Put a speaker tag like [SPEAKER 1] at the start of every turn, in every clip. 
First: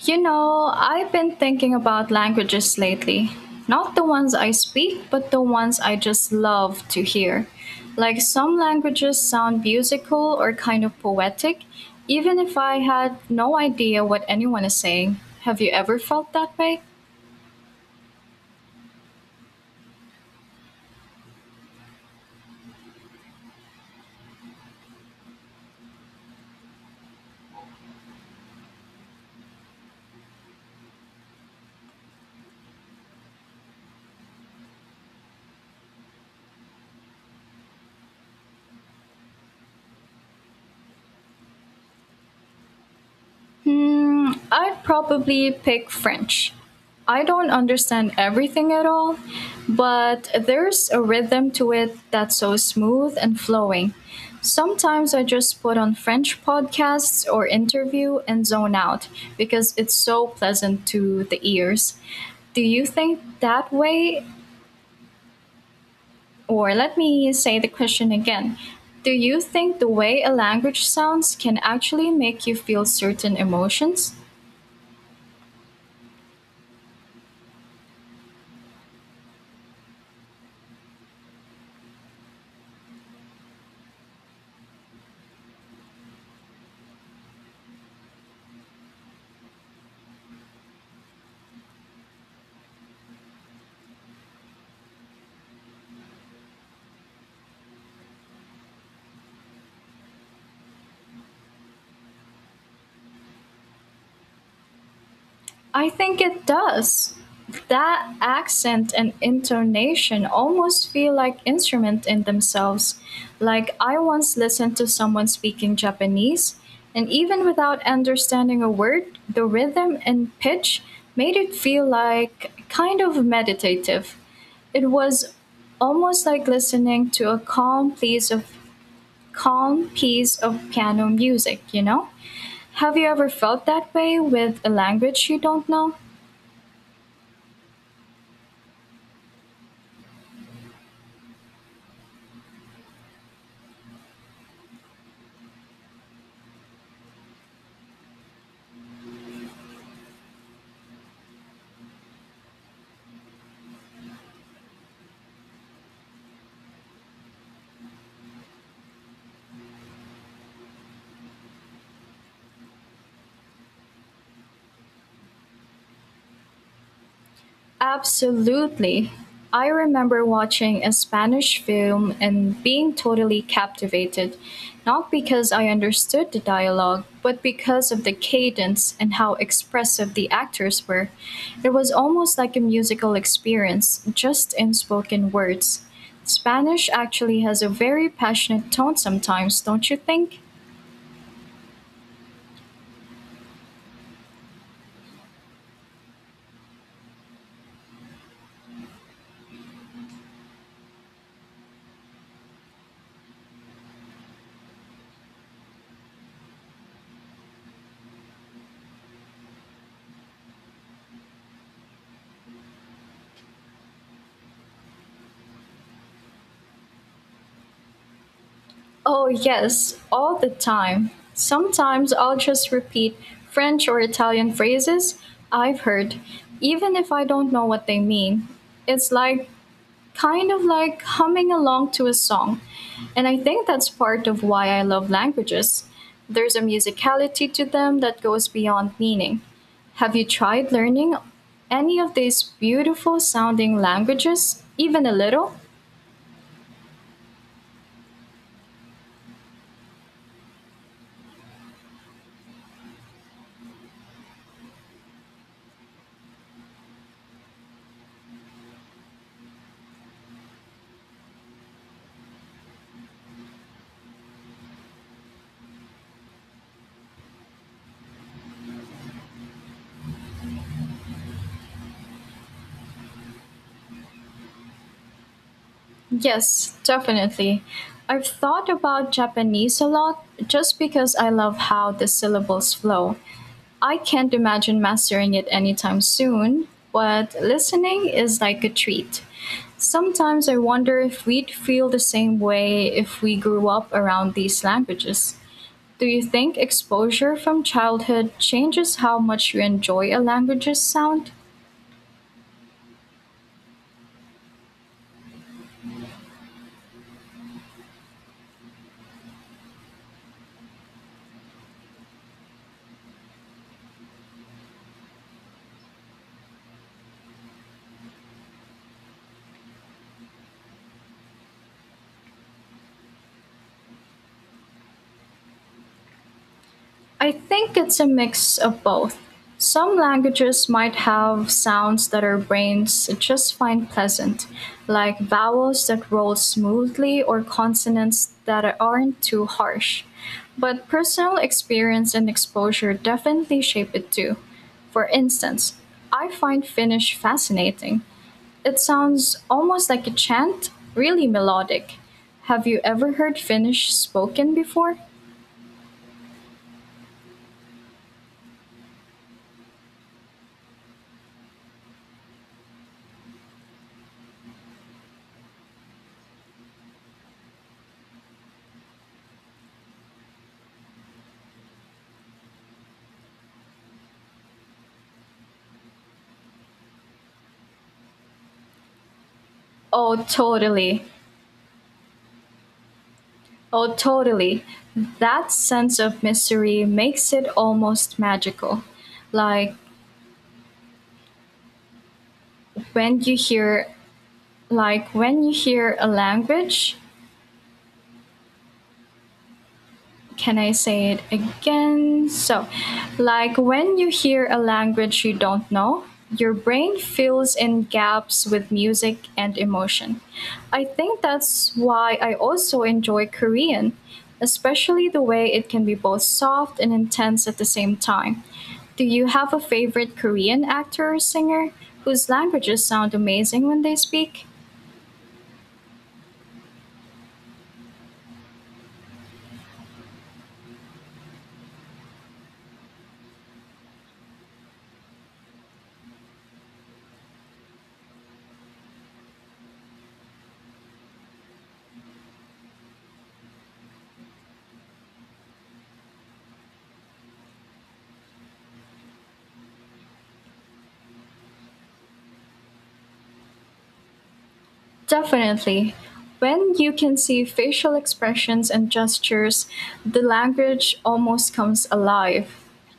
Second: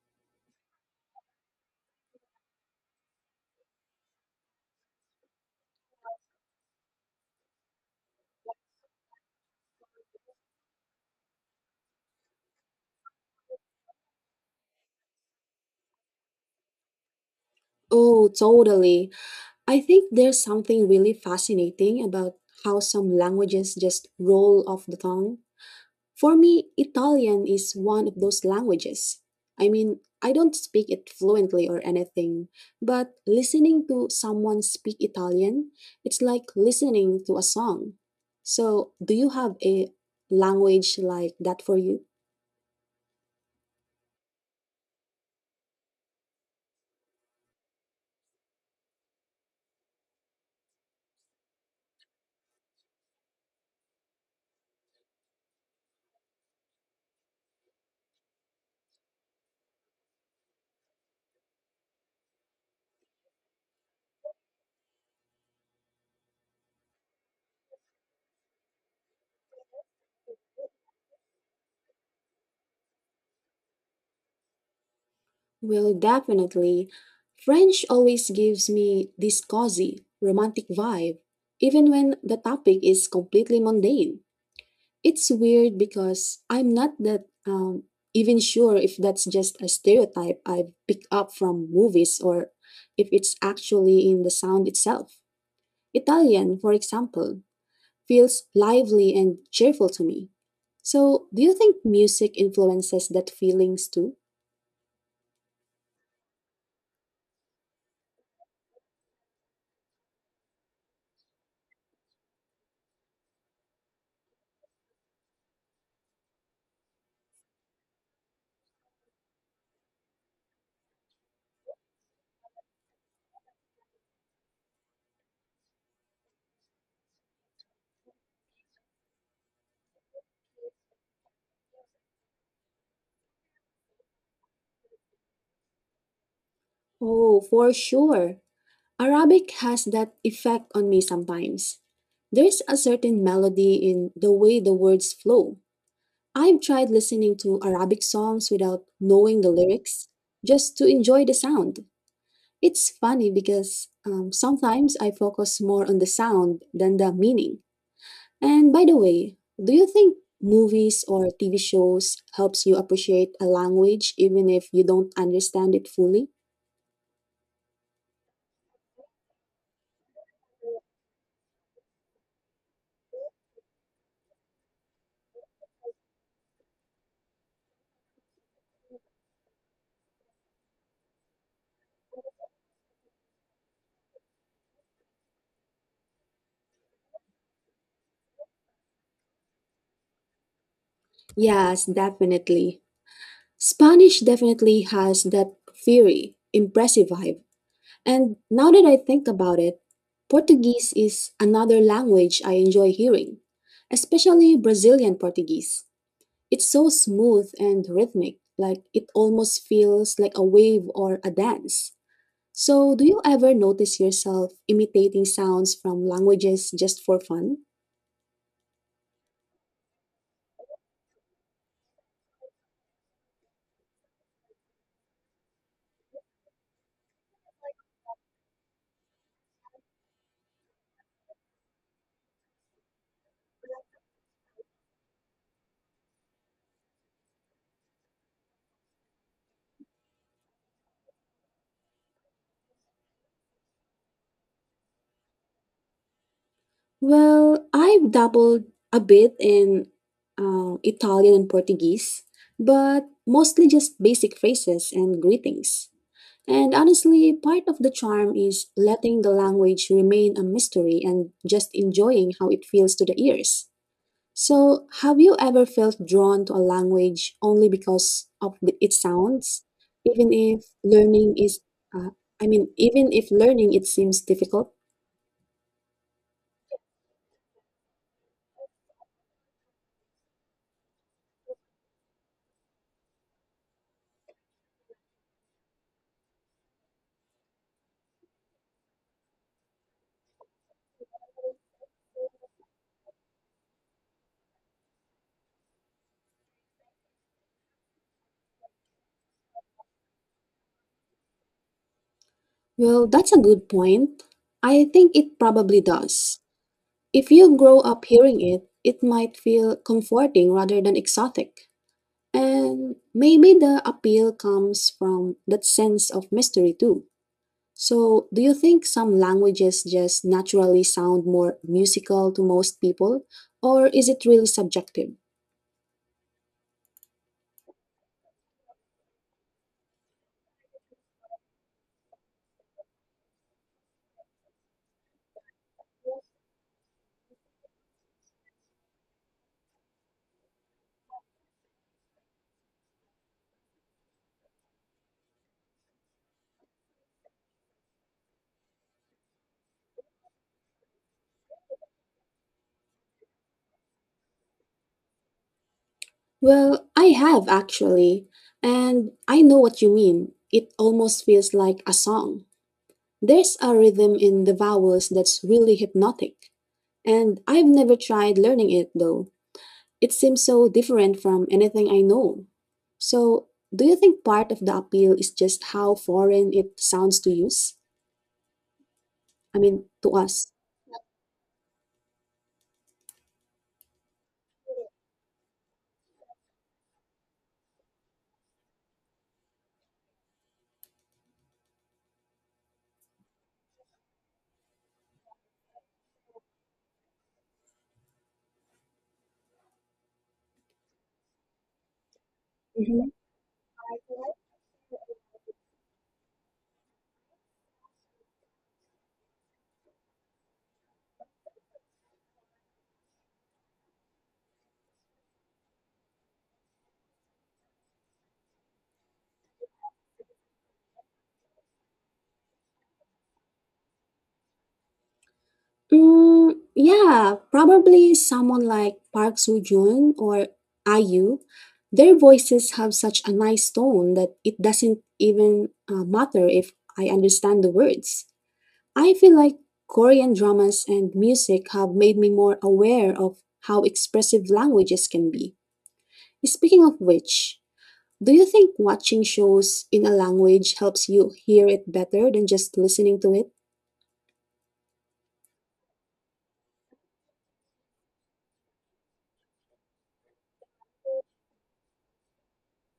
[SPEAKER 1] You know, I've been thinking about languages lately. Not the ones I speak, but the ones I just love to hear. Like some languages sound musical or kind of poetic, even if I had no idea what anyone is saying. Have you ever felt that way?
[SPEAKER 2] Oh, totally. I think there's something really fascinating about how some languages just roll off the tongue. For me, Italian is one of those languages. I mean, I don't speak it fluently or anything, but listening to someone speak Italian, it's like listening to a song. So, do you have a language like that for you?
[SPEAKER 1] Hmm, I'd probably pick French. I don't understand everything at all, but there's a rhythm to it that's so smooth and flowing. Sometimes I just put on French podcasts or interview and zone out because it's so pleasant to the ears. Do you think that way, or let me say the question again, do you think the way a language sounds can actually make you feel certain emotions?
[SPEAKER 2] Well, definitely. French always gives me this cozy, romantic vibe, even when the topic is completely mundane. It's weird because I'm not that even sure if that's just a stereotype I've picked up from movies or if it's actually in the sound itself. Italian, for example, feels lively and cheerful to me. So, do you think music influences that feelings too?
[SPEAKER 1] I think it does. That accent and intonation almost feel like instrument in themselves. Like I once listened to someone speaking Japanese, and even without understanding a word, the rhythm and pitch made it feel like kind of meditative. It was almost like listening to a calm piece of piano music, you know? Have you ever felt that way with a language you don't know?
[SPEAKER 2] Oh, for sure. Arabic has that effect on me sometimes. There's a certain melody in the way the words flow. I've tried listening to Arabic songs without knowing the lyrics, just to enjoy the sound. It's funny because sometimes I focus more on the sound than the meaning. And by the way, do you think movies or TV shows helps you appreciate a language even if you don't understand it fully?
[SPEAKER 1] Absolutely. I remember watching a Spanish film and being totally captivated, not because I understood the dialogue, but because of the cadence and how expressive the actors were. It was almost like a musical experience, just in spoken words. Spanish actually has a very passionate tone sometimes, don't you think?
[SPEAKER 2] Yes, definitely. Spanish definitely has that fiery, impressive vibe. And now that I think about it, Portuguese is another language I enjoy hearing, especially Brazilian Portuguese. It's so smooth and rhythmic, like it almost feels like a wave or a dance. So, do you ever notice yourself imitating sounds from languages just for fun?
[SPEAKER 1] Oh, yes, all the time. Sometimes I'll just repeat French or Italian phrases I've heard, even if I don't know what they mean. It's like kind of like humming along to a song. And I think that's part of why I love languages. There's a musicality to them that goes beyond meaning. Have you tried learning any of these beautiful sounding languages, even a little?
[SPEAKER 2] Well, I've dabbled a bit in Italian and Portuguese, but mostly just basic phrases and greetings. And honestly, part of the charm is letting the language remain a mystery and just enjoying how it feels to the ears. So, have you ever felt drawn to a language only because of the, its sounds, even if learning is, uh, I mean, even if learning it seems difficult?
[SPEAKER 1] Yes, definitely. I've thought about Japanese a lot just because I love how the syllables flow. I can't imagine mastering it anytime soon, but listening is like a treat. Sometimes I wonder if we'd feel the same way if we grew up around these languages. Do you think exposure from childhood changes how much you enjoy a language's sound?
[SPEAKER 2] Well, that's a good point. I think it probably does. If you grow up hearing it, it might feel comforting rather than exotic. And maybe the appeal comes from that sense of mystery too. So, do you think some languages just naturally sound more musical to most people, or is it really subjective?
[SPEAKER 1] I think it's a mix of both. Some languages might have sounds that our brains just find pleasant, like vowels that roll smoothly or consonants that aren't too harsh. But personal experience and exposure definitely shape it too. For instance, I find Finnish fascinating. It sounds almost like a chant, really melodic. Have you ever heard Finnish spoken before?
[SPEAKER 2] Well, I have actually, and I know what you mean. It almost feels like a song. There's a rhythm in the vowels that's really hypnotic, and I've never tried learning it though. It seems so different from anything I know. So, do you think part of the appeal is just how foreign it sounds to use? I mean, to
[SPEAKER 1] Oh,
[SPEAKER 2] us?
[SPEAKER 1] totally. Oh, totally. That sense of mystery makes it almost magical. Like when you hear like when you hear a language can I say it again? So,
[SPEAKER 2] Mhm.
[SPEAKER 1] like when you hear a language you don't know, your brain fills in gaps with music and emotion. I think that's why I also enjoy Korean, especially the way it can be both soft and intense at the same time. Do you have a favorite Korean actor or singer whose languages sound amazing when they speak?
[SPEAKER 2] Mm, yeah, probably someone like Park Soo Joon or IU. Their voices have such a nice tone that it doesn't even matter if I understand the words. I feel like Korean dramas and music have made me more aware of how expressive languages can be. Speaking of which, do you think watching shows in a language helps you hear it better than just listening to it?
[SPEAKER 1] Definitely. When you can see facial expressions and gestures, the language almost comes alive.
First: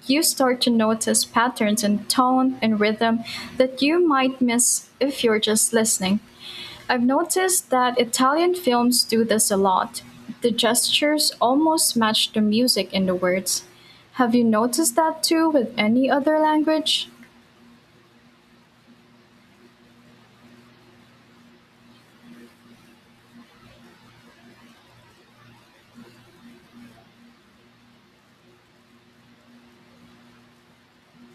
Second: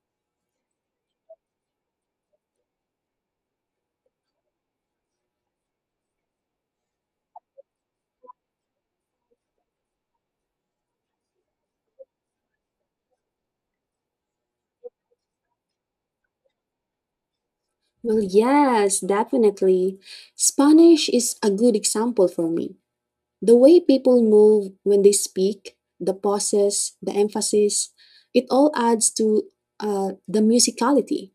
[SPEAKER 1] You start to notice patterns in tone and rhythm that you might miss if you're just listening. I've noticed that Italian films do this a lot. The gestures almost match the music in the words. Have you noticed that too with any other language?
[SPEAKER 2] Well, yes, definitely. Spanish is a good example for me. The way people move when they speak, the pauses, the emphasis, it all adds to the musicality.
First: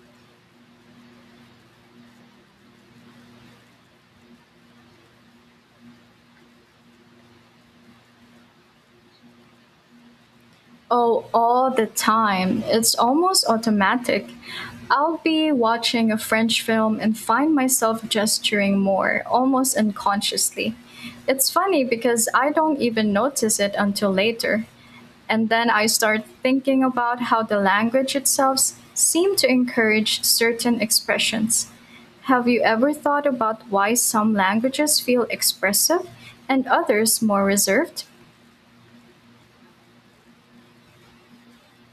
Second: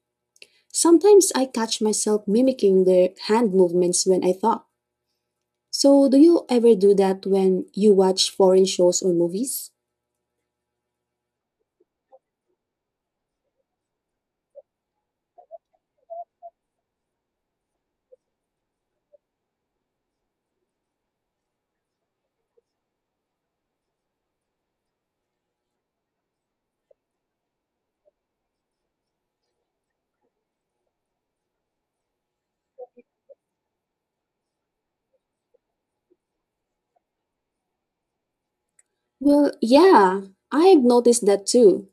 [SPEAKER 2] Sometimes I catch myself mimicking their hand movements when I talk. So, do you ever do that when you watch foreign shows or movies?
[SPEAKER 1] Oh, all the time. It's almost automatic. I'll be watching a French film and find myself gesturing more, almost unconsciously. It's funny because I don't even notice it until later. And then I start thinking about how the language itself seems to encourage certain expressions. Have you ever thought about why some languages feel expressive and others more reserved?
[SPEAKER 2] Well, yeah, I've noticed that too.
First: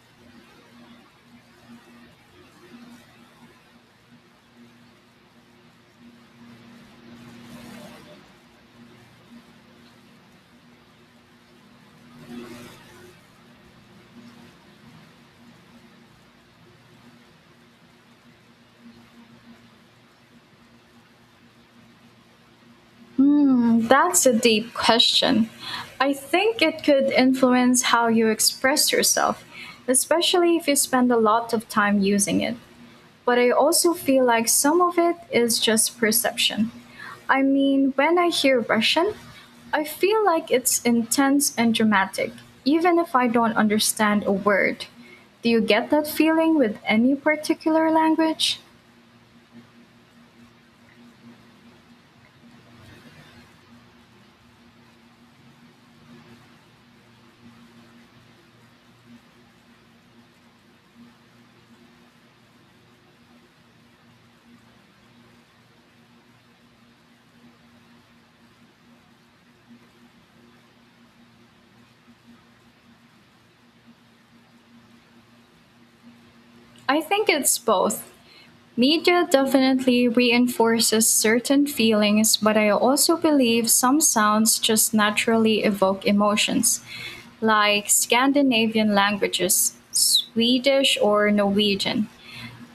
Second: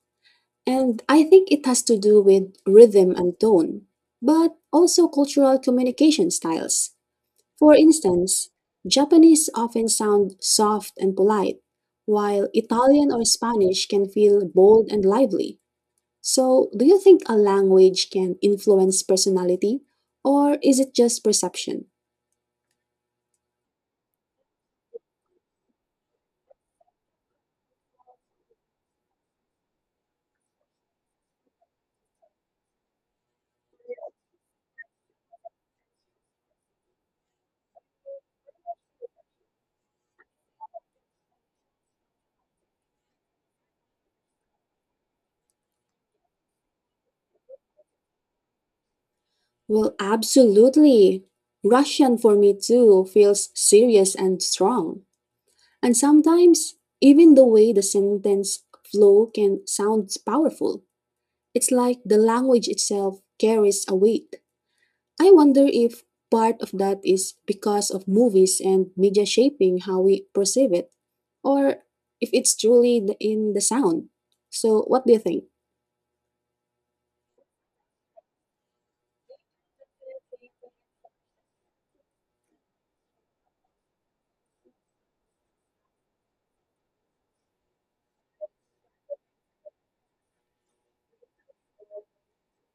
[SPEAKER 2] And I think it has to do with rhythm and tone, but also cultural communication styles. For instance, Japanese often sound soft and polite, while Italian or Spanish can feel bold and lively. So, do you think a language can influence personality, or is it just perception?
[SPEAKER 1] Hmm, that's a deep question. I think it could influence how you express yourself, especially if you spend a lot of time using it. But I also feel like some of it is just perception. I mean, when I hear Russian, I feel like it's intense and dramatic, even if I don't understand a word. Do you get that feeling with any particular language?
[SPEAKER 2] Well, absolutely. Russian for me too feels serious and strong. And sometimes, even the way the sentence flow can sound powerful. It's like the language itself carries a weight. I wonder if part of that is because of movies and media shaping how we perceive it, or if it's in the sound. So, what do you think?
[SPEAKER 1] I think it's both. Media definitely reinforces certain feelings, but I also believe some sounds just naturally evoke emotions, like Scandinavian languages, Swedish or Norwegian.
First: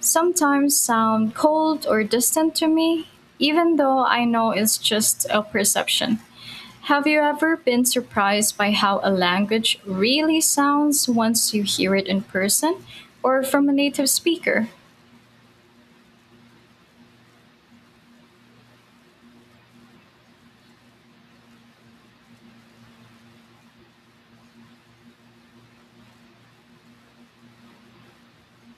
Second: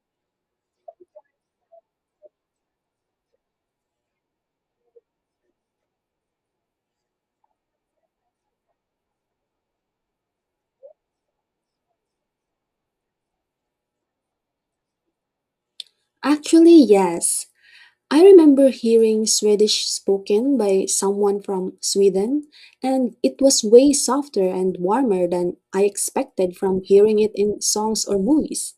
[SPEAKER 1] Sometimes sound cold or distant to me, even though I know it's just a perception. Have you ever been surprised by how a language really sounds once you hear it in person or from a native speaker?
[SPEAKER 2] Actually, yes. I remember hearing Swedish spoken by someone from Sweden, and it was way softer and warmer than I expected from hearing it in songs or movies.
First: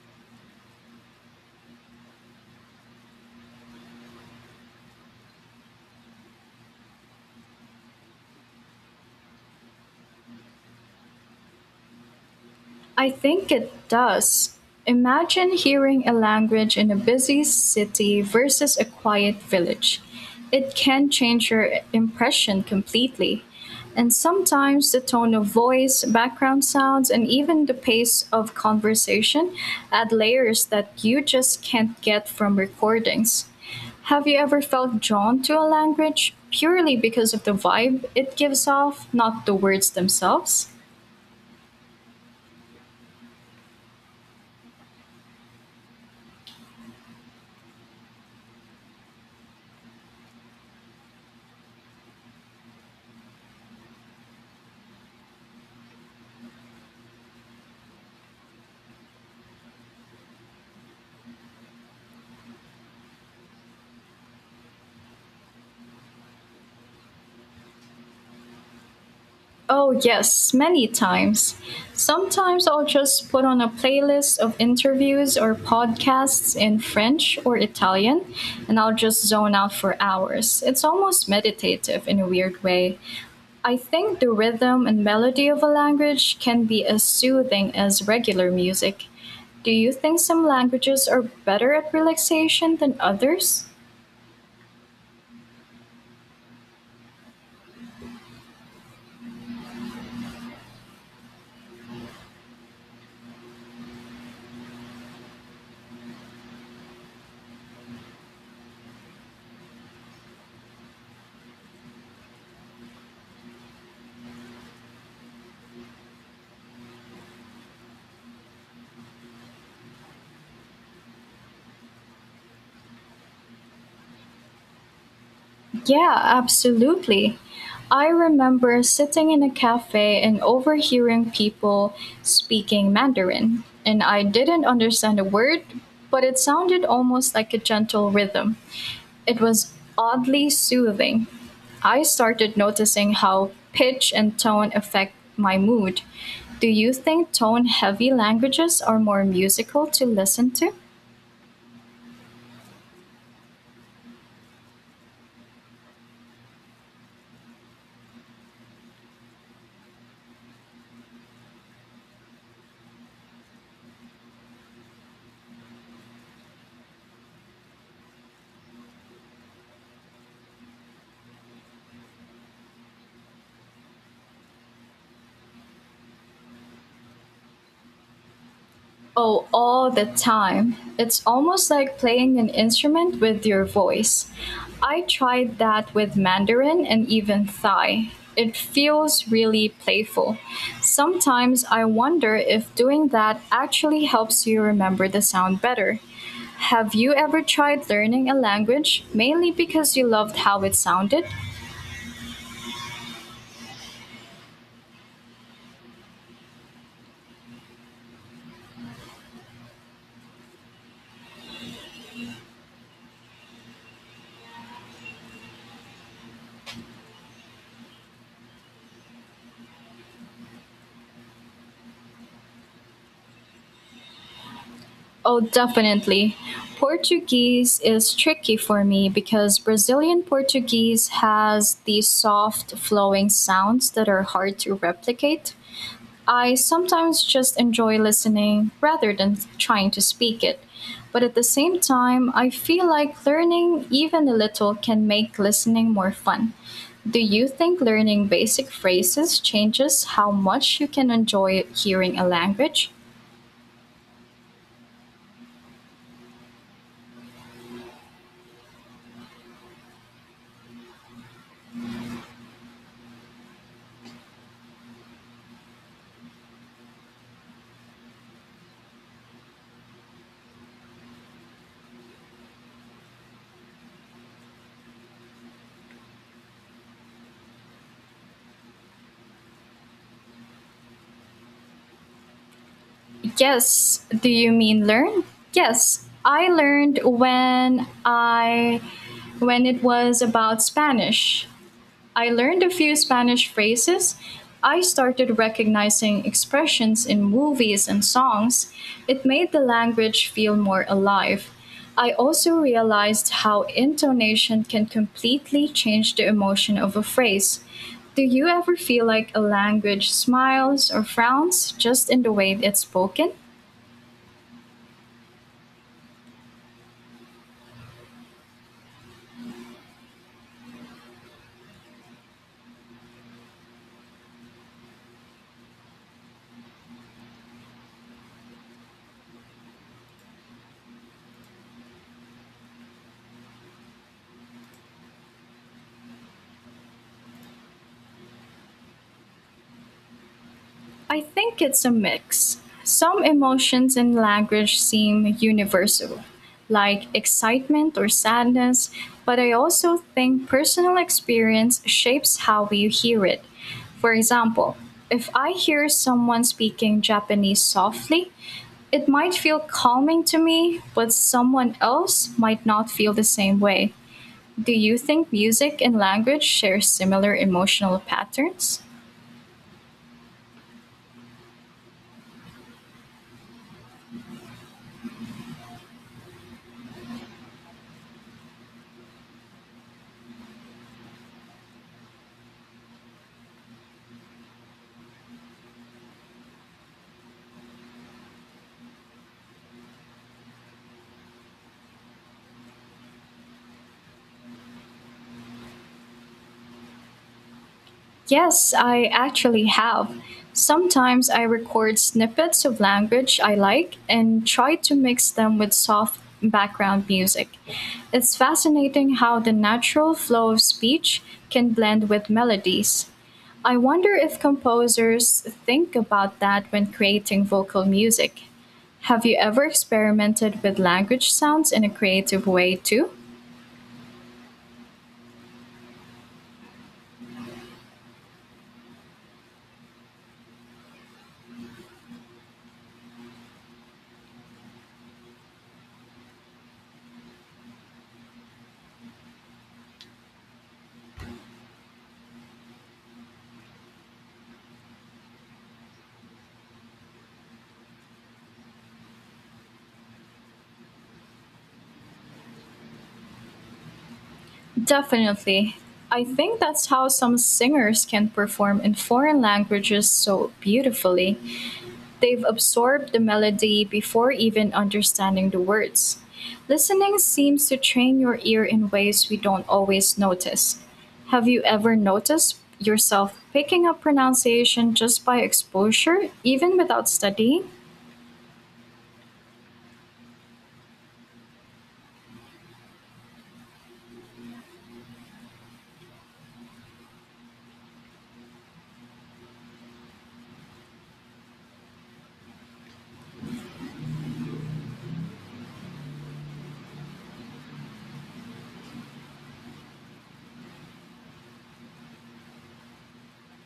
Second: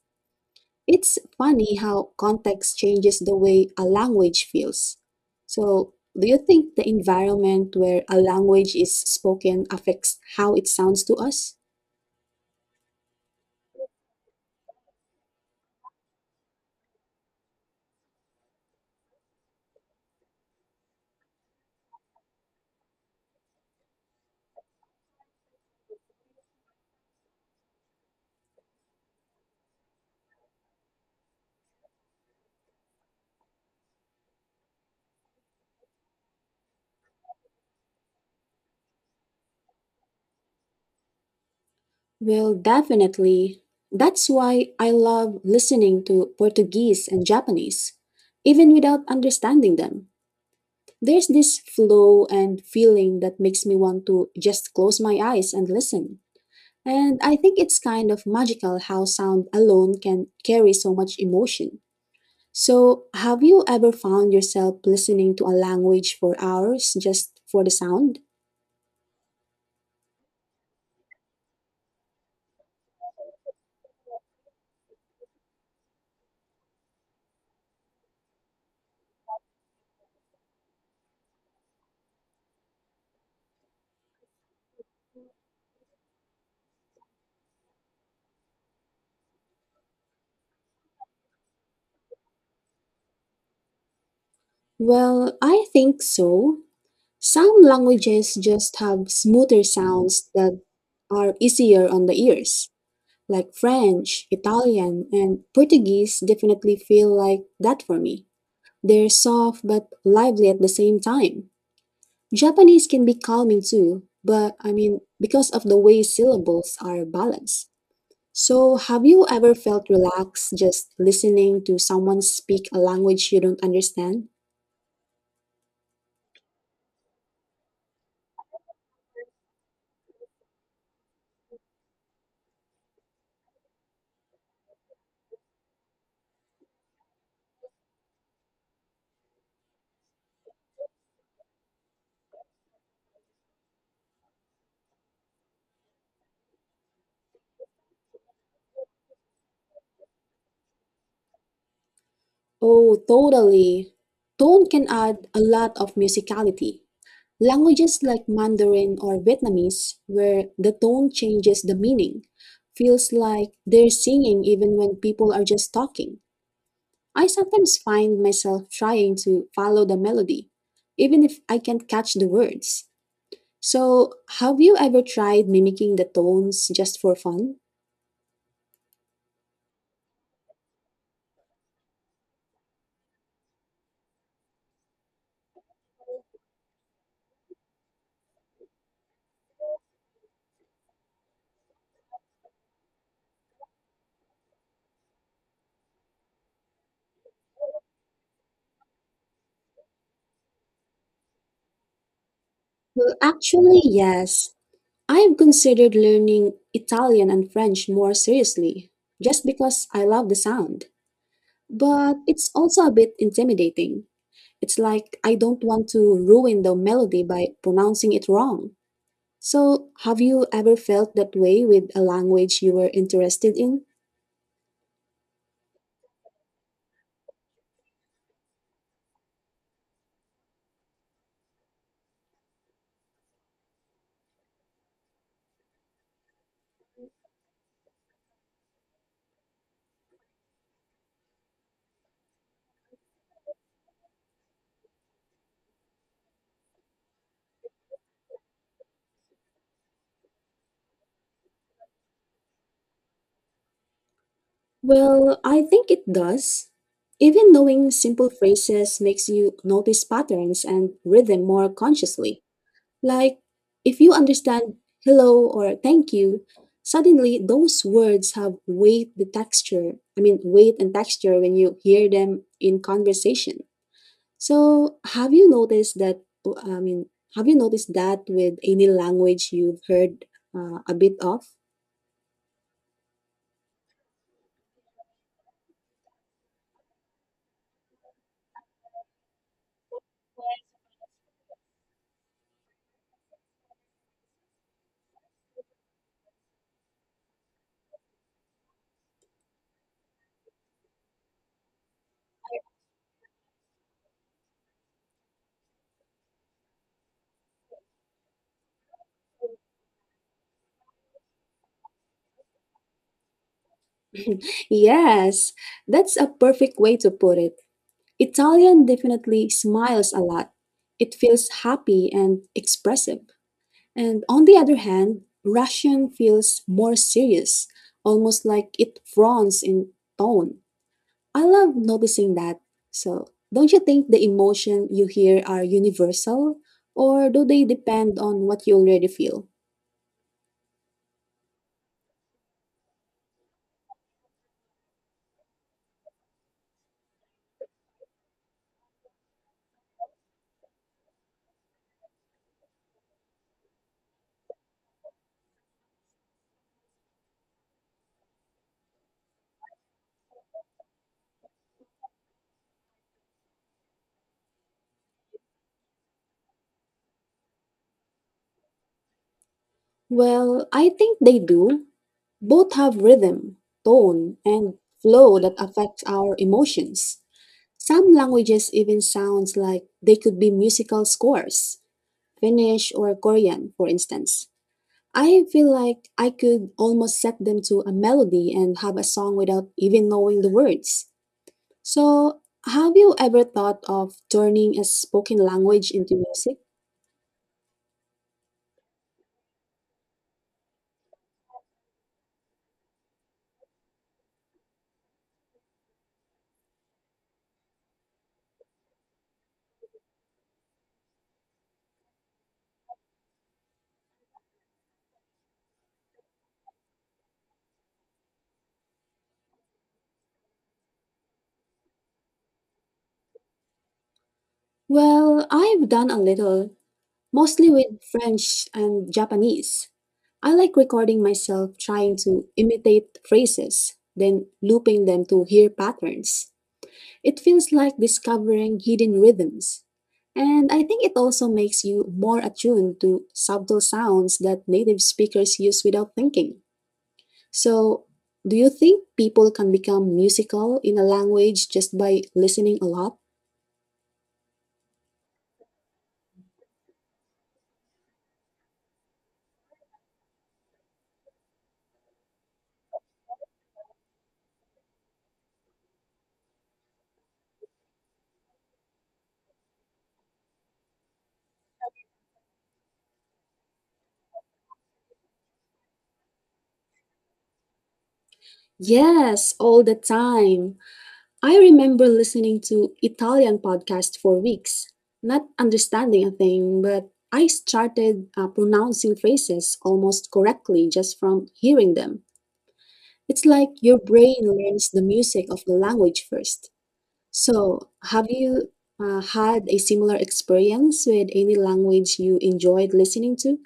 [SPEAKER 2] It's funny how context changes the way a language feels. So, do you think the environment where a language is spoken affects how it sounds to us?
[SPEAKER 1] I think it does. Imagine hearing a language in a busy city versus a quiet village. It can change your impression completely. And sometimes the tone of voice, background sounds, and even the pace of conversation add layers that you just can't get from recordings. Have you ever felt drawn to a language purely because of the vibe it gives off, not the words themselves?
[SPEAKER 2] Well, definitely. That's why I love listening to Portuguese and Japanese, even without understanding them. There's this flow and feeling that makes me want to just close my eyes and listen. And I think it's kind of magical how sound alone can carry so much emotion. So, have you ever found yourself listening to a language for hours just for the sound?
[SPEAKER 1] Oh, yes, many times. Sometimes I'll just put on a playlist of interviews or podcasts in French or Italian, and I'll just zone out for hours. It's almost meditative in a weird way. I think the rhythm and melody of a language can be as soothing as regular music. Do you think some languages are better at relaxation than others?
[SPEAKER 2] Well, I think so. Some languages just have smoother sounds that are easier on the ears, like French, Italian, and Portuguese definitely feel like that for me. They're soft but lively at the same time. Japanese can be calming too, but I mean, because of the way syllables are balanced. So, have you ever felt relaxed just listening to someone speak a language you don't understand?
[SPEAKER 1] Yeah, absolutely. I remember sitting in a cafe and overhearing people speaking Mandarin, and I didn't understand a word, but it sounded almost like a gentle rhythm. It was oddly soothing. I started noticing how pitch and tone affect my mood. Do you think tone heavy languages are more musical to listen to?
[SPEAKER 2] Oh, totally. Tone can add a lot of musicality. Languages like Mandarin or Vietnamese, where the tone changes the meaning, feels like they're singing even when people are just talking. I sometimes find myself trying to follow the melody, even if I can't catch the words. So, have you ever tried mimicking the tones just for fun?
[SPEAKER 1] Oh, all the time. It's almost like playing an instrument with your voice. I tried that with Mandarin and even Thai. It feels really playful. Sometimes I wonder if doing that actually helps you remember the sound better. Have you ever tried learning a language mainly because you loved how it sounded?
[SPEAKER 2] Well, actually, yes. I've considered learning Italian and French more seriously, just because I love the sound. But it's also a bit intimidating. It's like I don't want to ruin the melody by pronouncing it wrong. So, have you ever felt that way with a language you were interested in?
[SPEAKER 1] Oh, definitely. Portuguese is tricky for me because Brazilian Portuguese has these soft, flowing sounds that are hard to replicate. I sometimes just enjoy listening rather than trying to speak it. But at the same time, I feel like learning even a little can make listening more fun. Do you think learning basic phrases changes how much you can enjoy hearing a language?
[SPEAKER 2] Well, I think it does. Even knowing simple phrases makes you notice patterns and rhythm more consciously. Like, if you understand hello or thank you, suddenly those words have weight, the texture, I mean, weight and texture when you hear them in conversation. So, have you noticed that? I mean, have you noticed that with any language you've heard a bit of?
[SPEAKER 1] Yes. Do you mean learn? Yes. I learned when I when it was about Spanish. I learned a few Spanish phrases. I started recognizing expressions in movies and songs. It made the language feel more alive. I also realized how intonation can completely change the emotion of a phrase. Do you ever feel like a language smiles or frowns just in the way it's spoken?
[SPEAKER 2] Yes, that's a perfect way to put it. Italian definitely smiles a lot. It feels happy and expressive. And on the other hand, Russian feels more serious, almost like it frowns in tone. I love noticing that. So, don't you think the emotion you hear are universal, or do they depend on what you already feel?
[SPEAKER 1] I think it's a mix. Some emotions and language seem universal, like excitement or sadness, but I also think personal experience shapes how we hear it. For example, if I hear someone speaking Japanese softly, it might feel calming to me, but someone else might not feel the same way. Do you think music and language share similar emotional patterns?
[SPEAKER 2] Well, I think they do. Both have rhythm, tone, and flow that affects our emotions. Some languages even sounds like they could be musical scores, Finnish or Korean, for instance. I feel like I could almost set them to a melody and have a song without even knowing the words. So, have you ever thought of turning a spoken language into music?
[SPEAKER 1] Yes, I actually have. Sometimes I record snippets of language I like and try to mix them with soft background music. It's fascinating how the natural flow of speech can blend with melodies. I wonder if composers think about that when creating vocal music. Have you ever experimented with language sounds in a creative way too?
[SPEAKER 2] Well, I've done a little, mostly with French and Japanese. I like recording myself trying to imitate phrases, then looping them to hear patterns. It feels like discovering hidden rhythms. And I think it also makes you more attuned to subtle sounds that native speakers use without thinking. So, do you think people can become musical in a language just by listening a lot?
[SPEAKER 1] Definitely. I think that's how some singers can perform in foreign languages so beautifully. They've absorbed the melody before even understanding the words. Listening seems to train your ear in ways we don't always notice. Have you ever noticed yourself picking up pronunciation just by exposure, even without studying?
[SPEAKER 2] Yes, all the time. I remember listening to Italian podcast for weeks, not understanding a thing, but I started pronouncing phrases almost correctly just from hearing them. It's like your brain learns the music of the language first. So, have you had a similar experience with any language you enjoyed listening to?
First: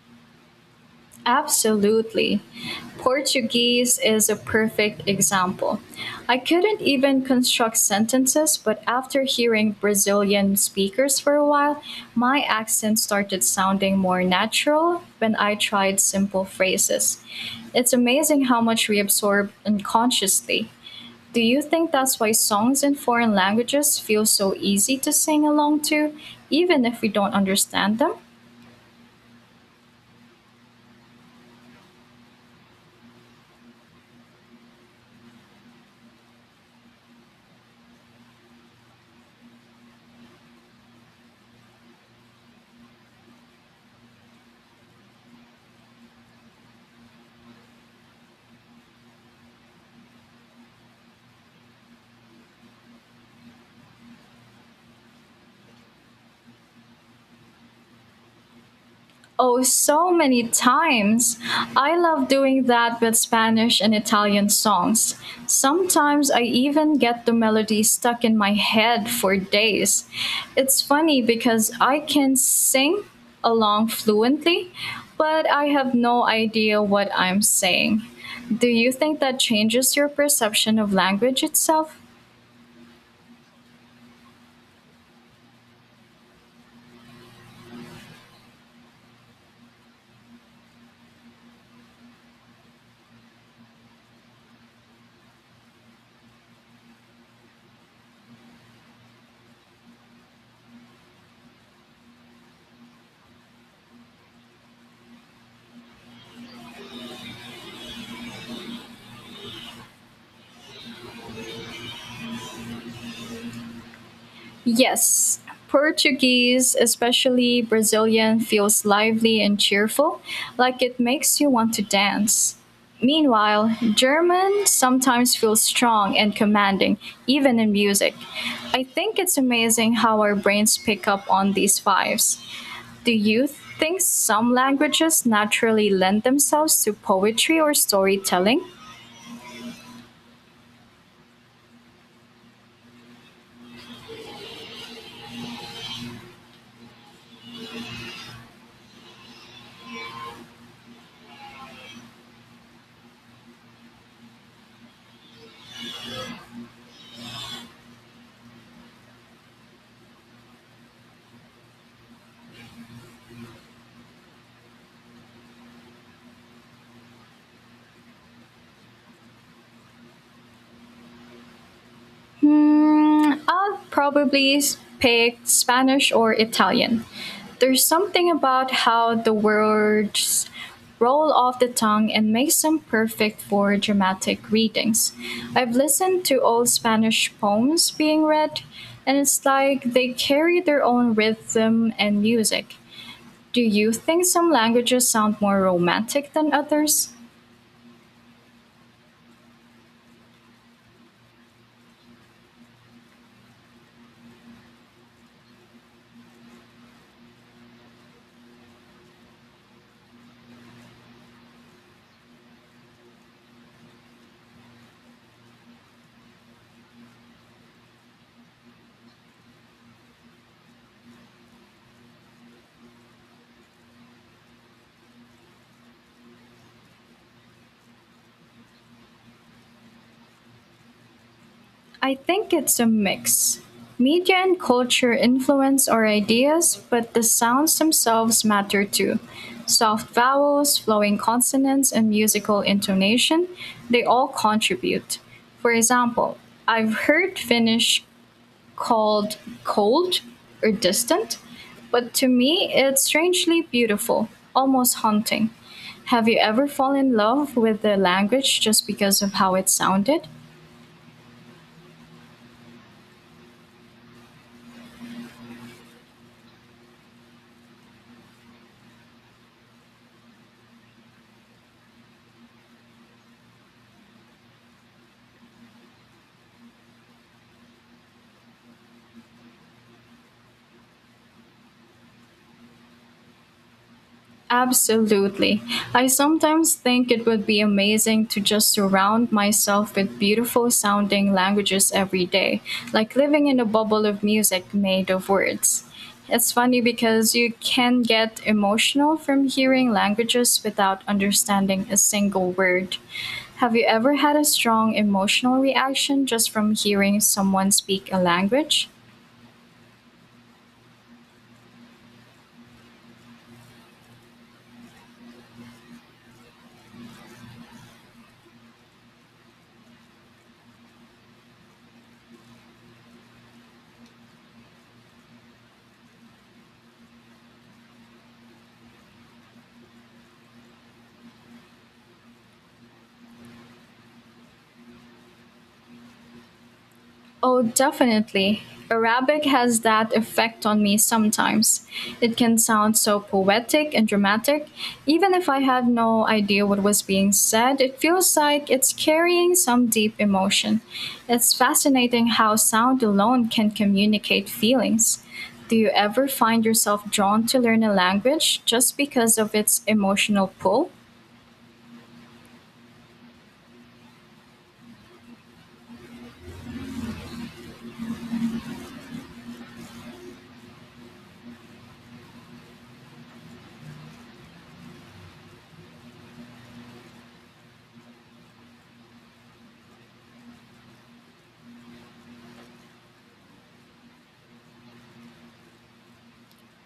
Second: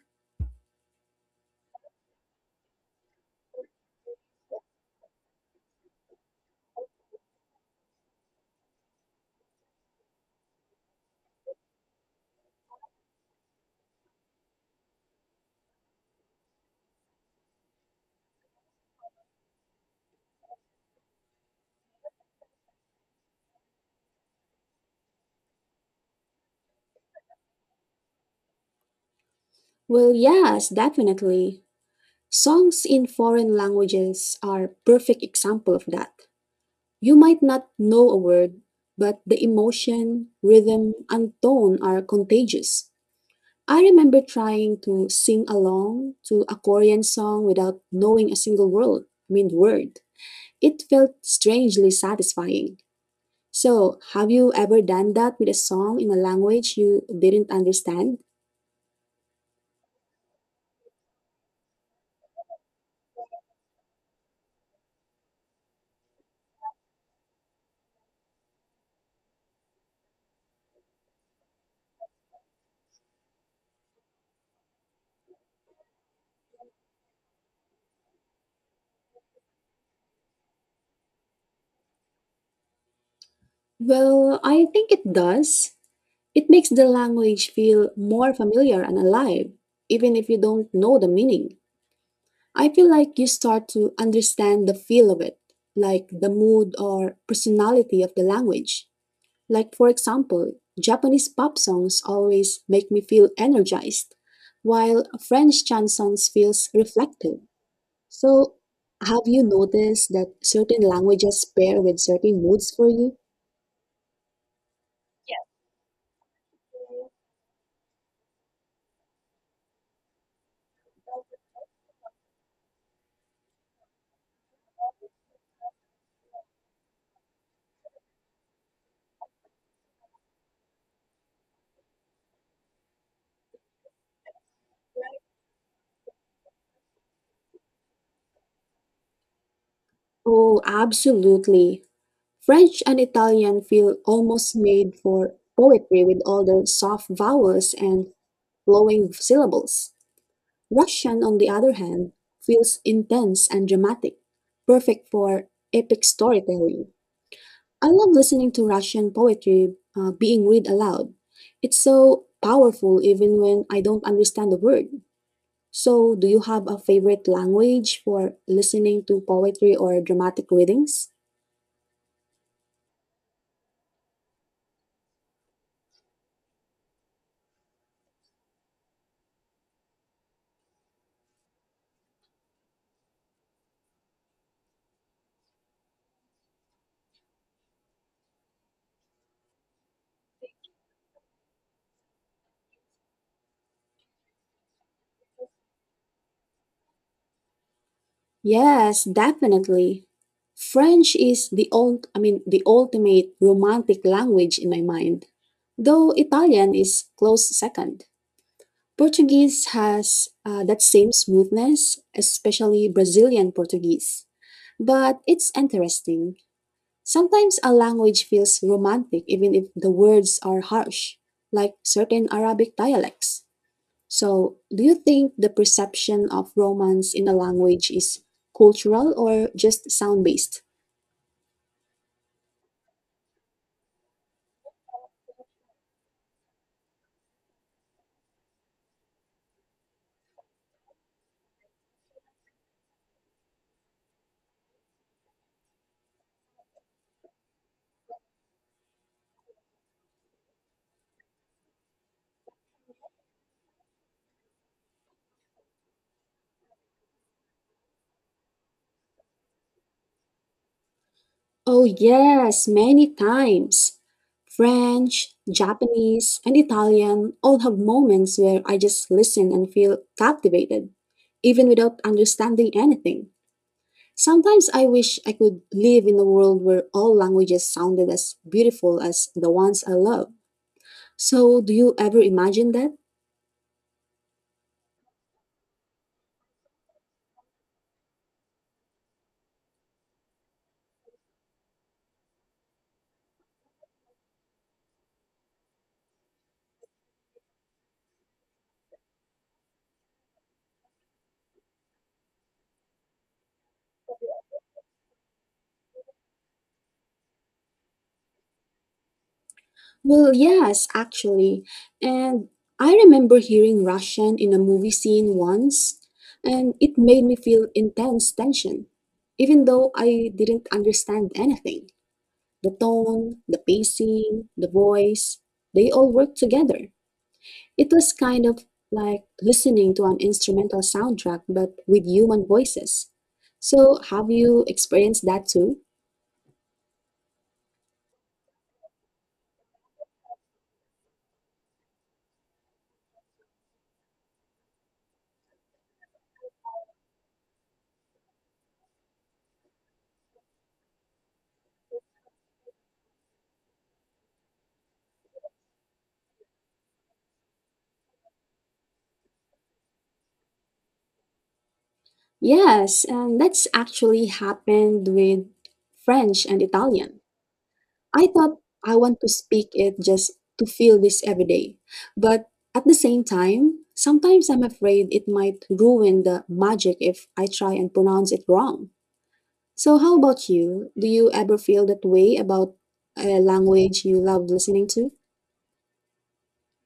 [SPEAKER 1] Absolutely. Portuguese is a perfect example. I couldn't even construct sentences, but after hearing Brazilian speakers for a while, my accent started sounding more natural when I tried simple phrases. It's amazing how much we absorb unconsciously. Do you think that's why songs in foreign languages feel so easy to sing along to, even if we don't understand them?
[SPEAKER 2] Well, yes, definitely. Songs in foreign languages are perfect example of that. You might not know a word, but the emotion, rhythm, and tone are contagious. I remember trying to sing along to a Korean song without knowing a single word, I mean word. It felt strangely satisfying. So, have you ever done that with a song in a language you didn't understand?
[SPEAKER 1] Oh, so many times. I love doing that with Spanish and Italian songs. Sometimes I even get the melody stuck in my head for days. It's funny because I can sing along fluently, but I have no idea what I'm saying. Do you think that changes your perception of language itself?
[SPEAKER 2] Well, I think it does. It makes the language feel more familiar and alive, even if you don't know the meaning. I feel like you start to understand the feel of it, like the mood or personality of the language. Like, for example, Japanese pop songs always make me feel energized, while French chansons feels reflective. So, have you noticed that certain languages pair with certain moods for you?
[SPEAKER 1] Yes, Portuguese, especially Brazilian, feels lively and cheerful, like it makes you want to dance. Meanwhile, German sometimes feels strong and commanding, even in music. I think it's amazing how our brains pick up on these vibes. Do you think some languages naturally lend themselves to poetry or storytelling?
[SPEAKER 2] Oh, absolutely. French and Italian feel almost made for poetry with all the soft vowels and flowing syllables. Russian, on the other hand, feels intense and dramatic, perfect for epic storytelling. I love listening to Russian poetry being read aloud. It's so powerful even when I don't understand the word. So, do you have a favorite language for listening to poetry or dramatic readings?
[SPEAKER 1] Hmm, I'll probably pick Spanish or Italian. There's something about how the words roll off the tongue and makes them perfect for dramatic readings. I've listened to old Spanish poems being read, and it's like they carry their own rhythm and music. Do you think some languages sound more romantic than others?
[SPEAKER 2] Yes, definitely. French is the old, I mean, the ultimate romantic language in my mind, though Italian is close second. Portuguese has that same smoothness, especially Brazilian Portuguese. But it's interesting. Sometimes a language feels romantic even if the words are harsh, like certain Arabic dialects. So, do you think the perception of romance in a language is cultural or just sound based?
[SPEAKER 1] I think it's a mix. Media and culture influence our ideas, but the sounds themselves matter too. Soft vowels, flowing consonants, and musical intonation, they all contribute. For example, I've heard Finnish called cold or distant, but to me it's strangely beautiful, almost haunting. Have you ever fallen in love with the language just because of how it sounded?
[SPEAKER 2] Oh, yes, many times. French, Japanese, and Italian all have moments where I just listen and feel captivated, even without understanding anything. Sometimes I wish I could live in a world where all languages sounded as beautiful as the ones I love. So, do you ever imagine that?
[SPEAKER 1] Absolutely. I sometimes think it would be amazing to just surround myself with beautiful sounding languages every day, like living in a bubble of music made of words. It's funny because you can get emotional from hearing languages without understanding a single word. Have you ever had a strong emotional reaction just from hearing someone speak a language?
[SPEAKER 2] Well, yes, actually. And I remember hearing Russian in a movie scene once, and it made me feel intense tension, even though I didn't understand anything. The tone, the pacing, the voice, they all work together. It was kind of like listening to an instrumental soundtrack, but with human voices. So, have you experienced that too?
[SPEAKER 1] Oh, definitely. Arabic has that effect on me sometimes. It can sound so poetic and dramatic. Even if I had no idea what was being said, it feels like it's carrying some deep emotion. It's fascinating how sound alone can communicate feelings. Do you ever find yourself drawn to learn a language just because of its emotional pull?
[SPEAKER 2] Yes, and that's actually happened with French and Italian. I thought I want to speak it just to feel this every day. But at the same time, sometimes I'm afraid it might ruin the magic if I try and pronounce it wrong. So, how about you? Do you ever feel that way about a language you love listening to?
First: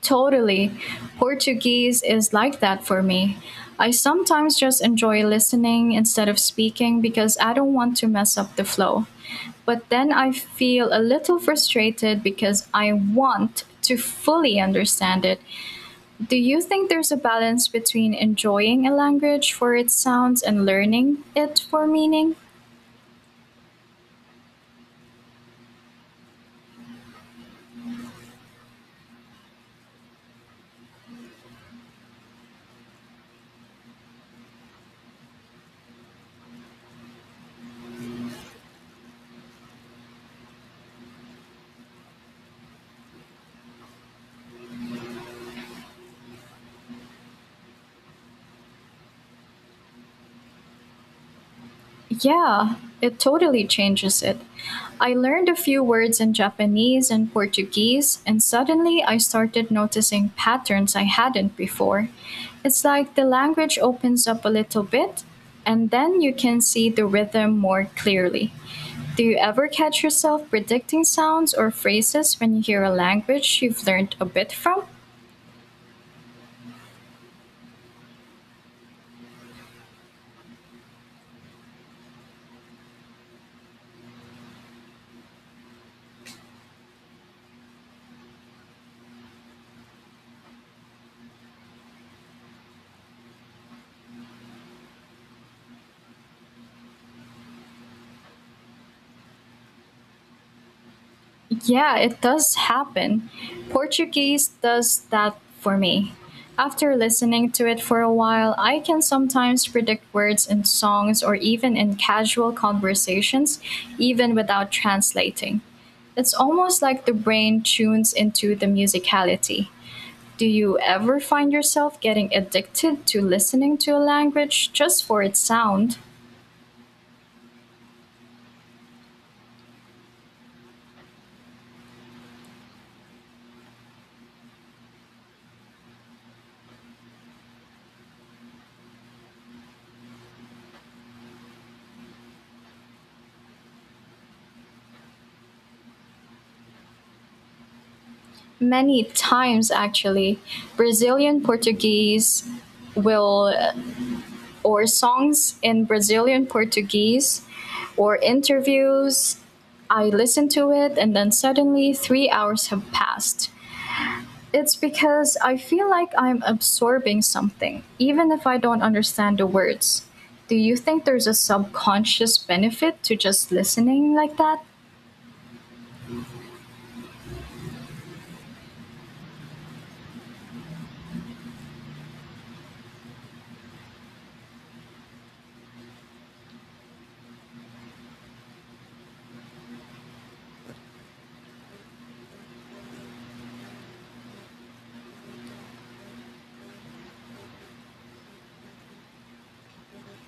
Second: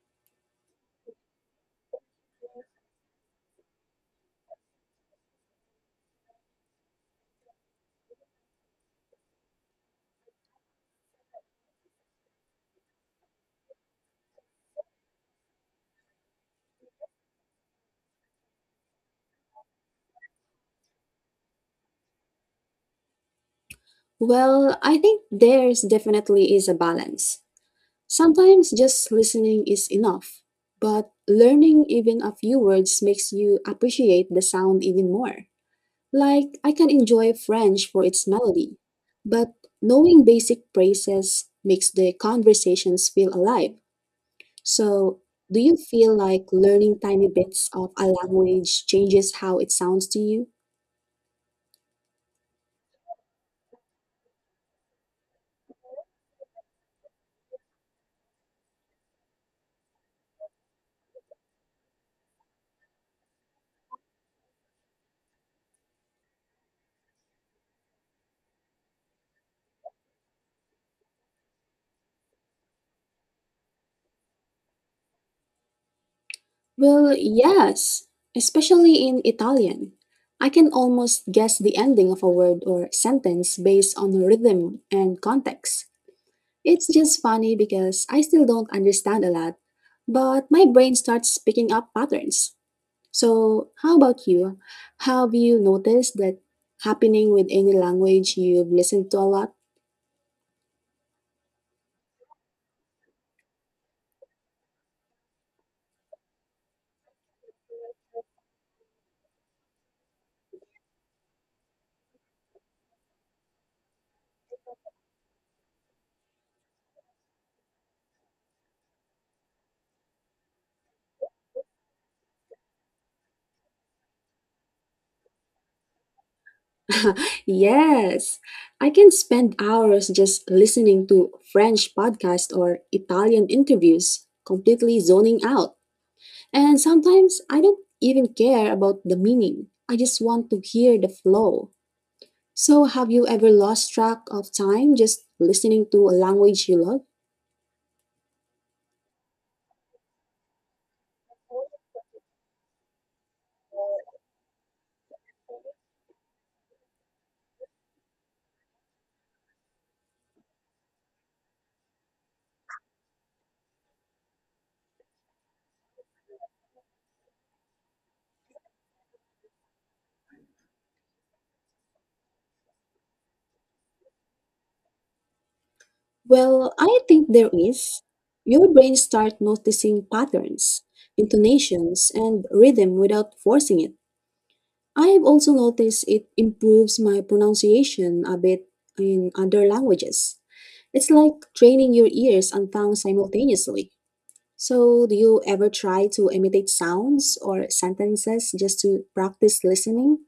[SPEAKER 1] Totally. Portuguese is like that for me. I sometimes just enjoy listening instead of speaking because I don't want to mess up the flow. But then I feel a little frustrated because I want to fully understand it. Do you think there's a balance between enjoying a language for its sounds and learning it for meaning?
[SPEAKER 2] Well, I think there's definitely is a balance. Sometimes just listening is enough, but learning even a few words makes you appreciate the sound even more. Like, I can enjoy French for its melody, but knowing basic phrases makes the conversations feel alive. So, do you feel like learning tiny bits of a language changes how it sounds to you?
[SPEAKER 1] Yeah, it totally changes it. I learned a few words in Japanese and Portuguese, and suddenly I started noticing patterns I hadn't before. It's like the language opens up a little bit, and then you can see the rhythm more clearly. Do you ever catch yourself predicting sounds or phrases when you hear a language you've learned a bit from?
[SPEAKER 2] Well, yes, especially in Italian. I can almost guess the ending of a word or sentence based on rhythm and context. It's just funny because I still don't understand a lot, but my brain starts picking up patterns. So, how about you? Have you noticed that happening with any language you've listened to a lot?
[SPEAKER 1] Yeah, it does happen. Portuguese does that for me. After listening to it for a while, I can sometimes predict words in songs or even in casual conversations, even without translating. It's almost like the brain tunes into the musicality. Do you ever find yourself getting addicted to listening to a language just for its sound?
[SPEAKER 2] Yes, I can spend hours just listening to French podcasts or Italian interviews, completely zoning out. And sometimes I don't even care about the meaning. I just want to hear the flow. So, have you ever lost track of time just listening to a language you love?
[SPEAKER 1] Many times, actually. Brazilian Portuguese will or songs in Brazilian Portuguese or interviews. I listen to it and then suddenly 3 hours have passed. It's because I feel like I'm absorbing something, even if I don't understand the words. Do you think there's a subconscious benefit to just listening like that?
[SPEAKER 2] Well, I think there is. Your brain starts noticing patterns, intonations, and rhythm without forcing it. I've also noticed it improves my pronunciation a bit in other languages. It's like training your ears and tongue simultaneously. So, do you ever try to imitate sounds or sentences just to practice listening?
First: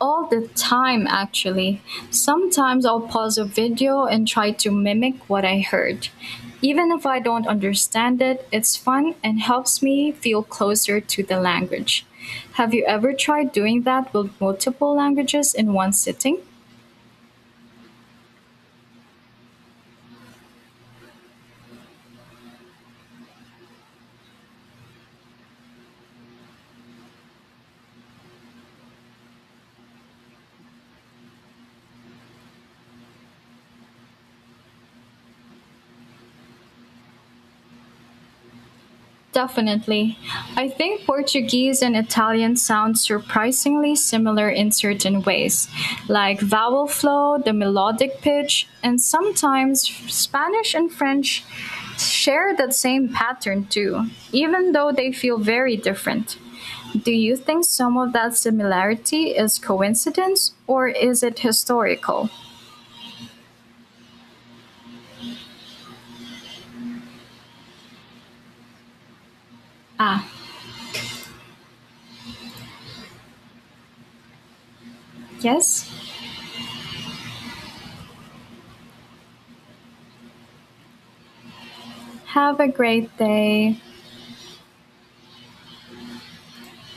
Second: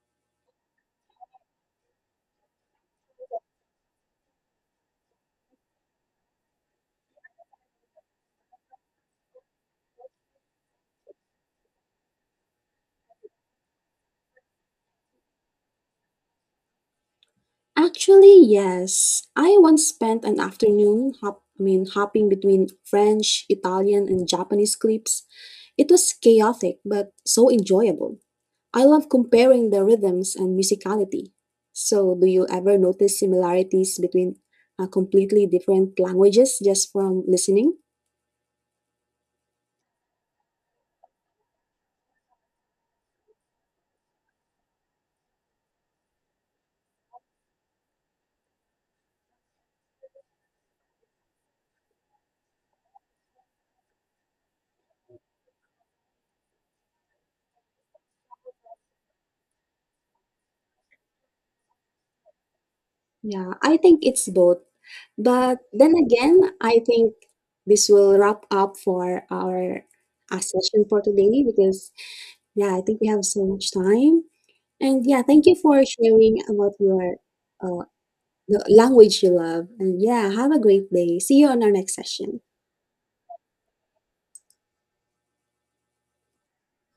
[SPEAKER 1] All the time actually. Sometimes I'll pause a video and try to mimic what I heard. Even if I don't understand it, it's fun and helps me feel closer to the language. Have you ever tried doing that with multiple languages in one sitting?
[SPEAKER 2] Actually, yes. I once spent an afternoon I mean, hopping between French, Italian, and Japanese clips. It was chaotic, but so enjoyable. I love comparing the rhythms and musicality. So, do you ever notice similarities between completely different languages just from listening?
[SPEAKER 1] Definitely. I think Portuguese and Italian sound surprisingly similar in certain ways, like vowel flow, the melodic pitch, and sometimes Spanish and French share that same pattern too, even though they feel very different. Do you think some of that similarity is coincidence or is it historical?
[SPEAKER 2] Yeah, I think it's both. But then again, I think this will wrap up for our
[SPEAKER 1] Ah,
[SPEAKER 2] session for today because, yeah, I think we have so much time. And yeah, thank you for
[SPEAKER 1] yes.
[SPEAKER 2] sharing about your uh, the language you love. And yeah, have a great day. See you on our next session.
[SPEAKER 1] Have a great day.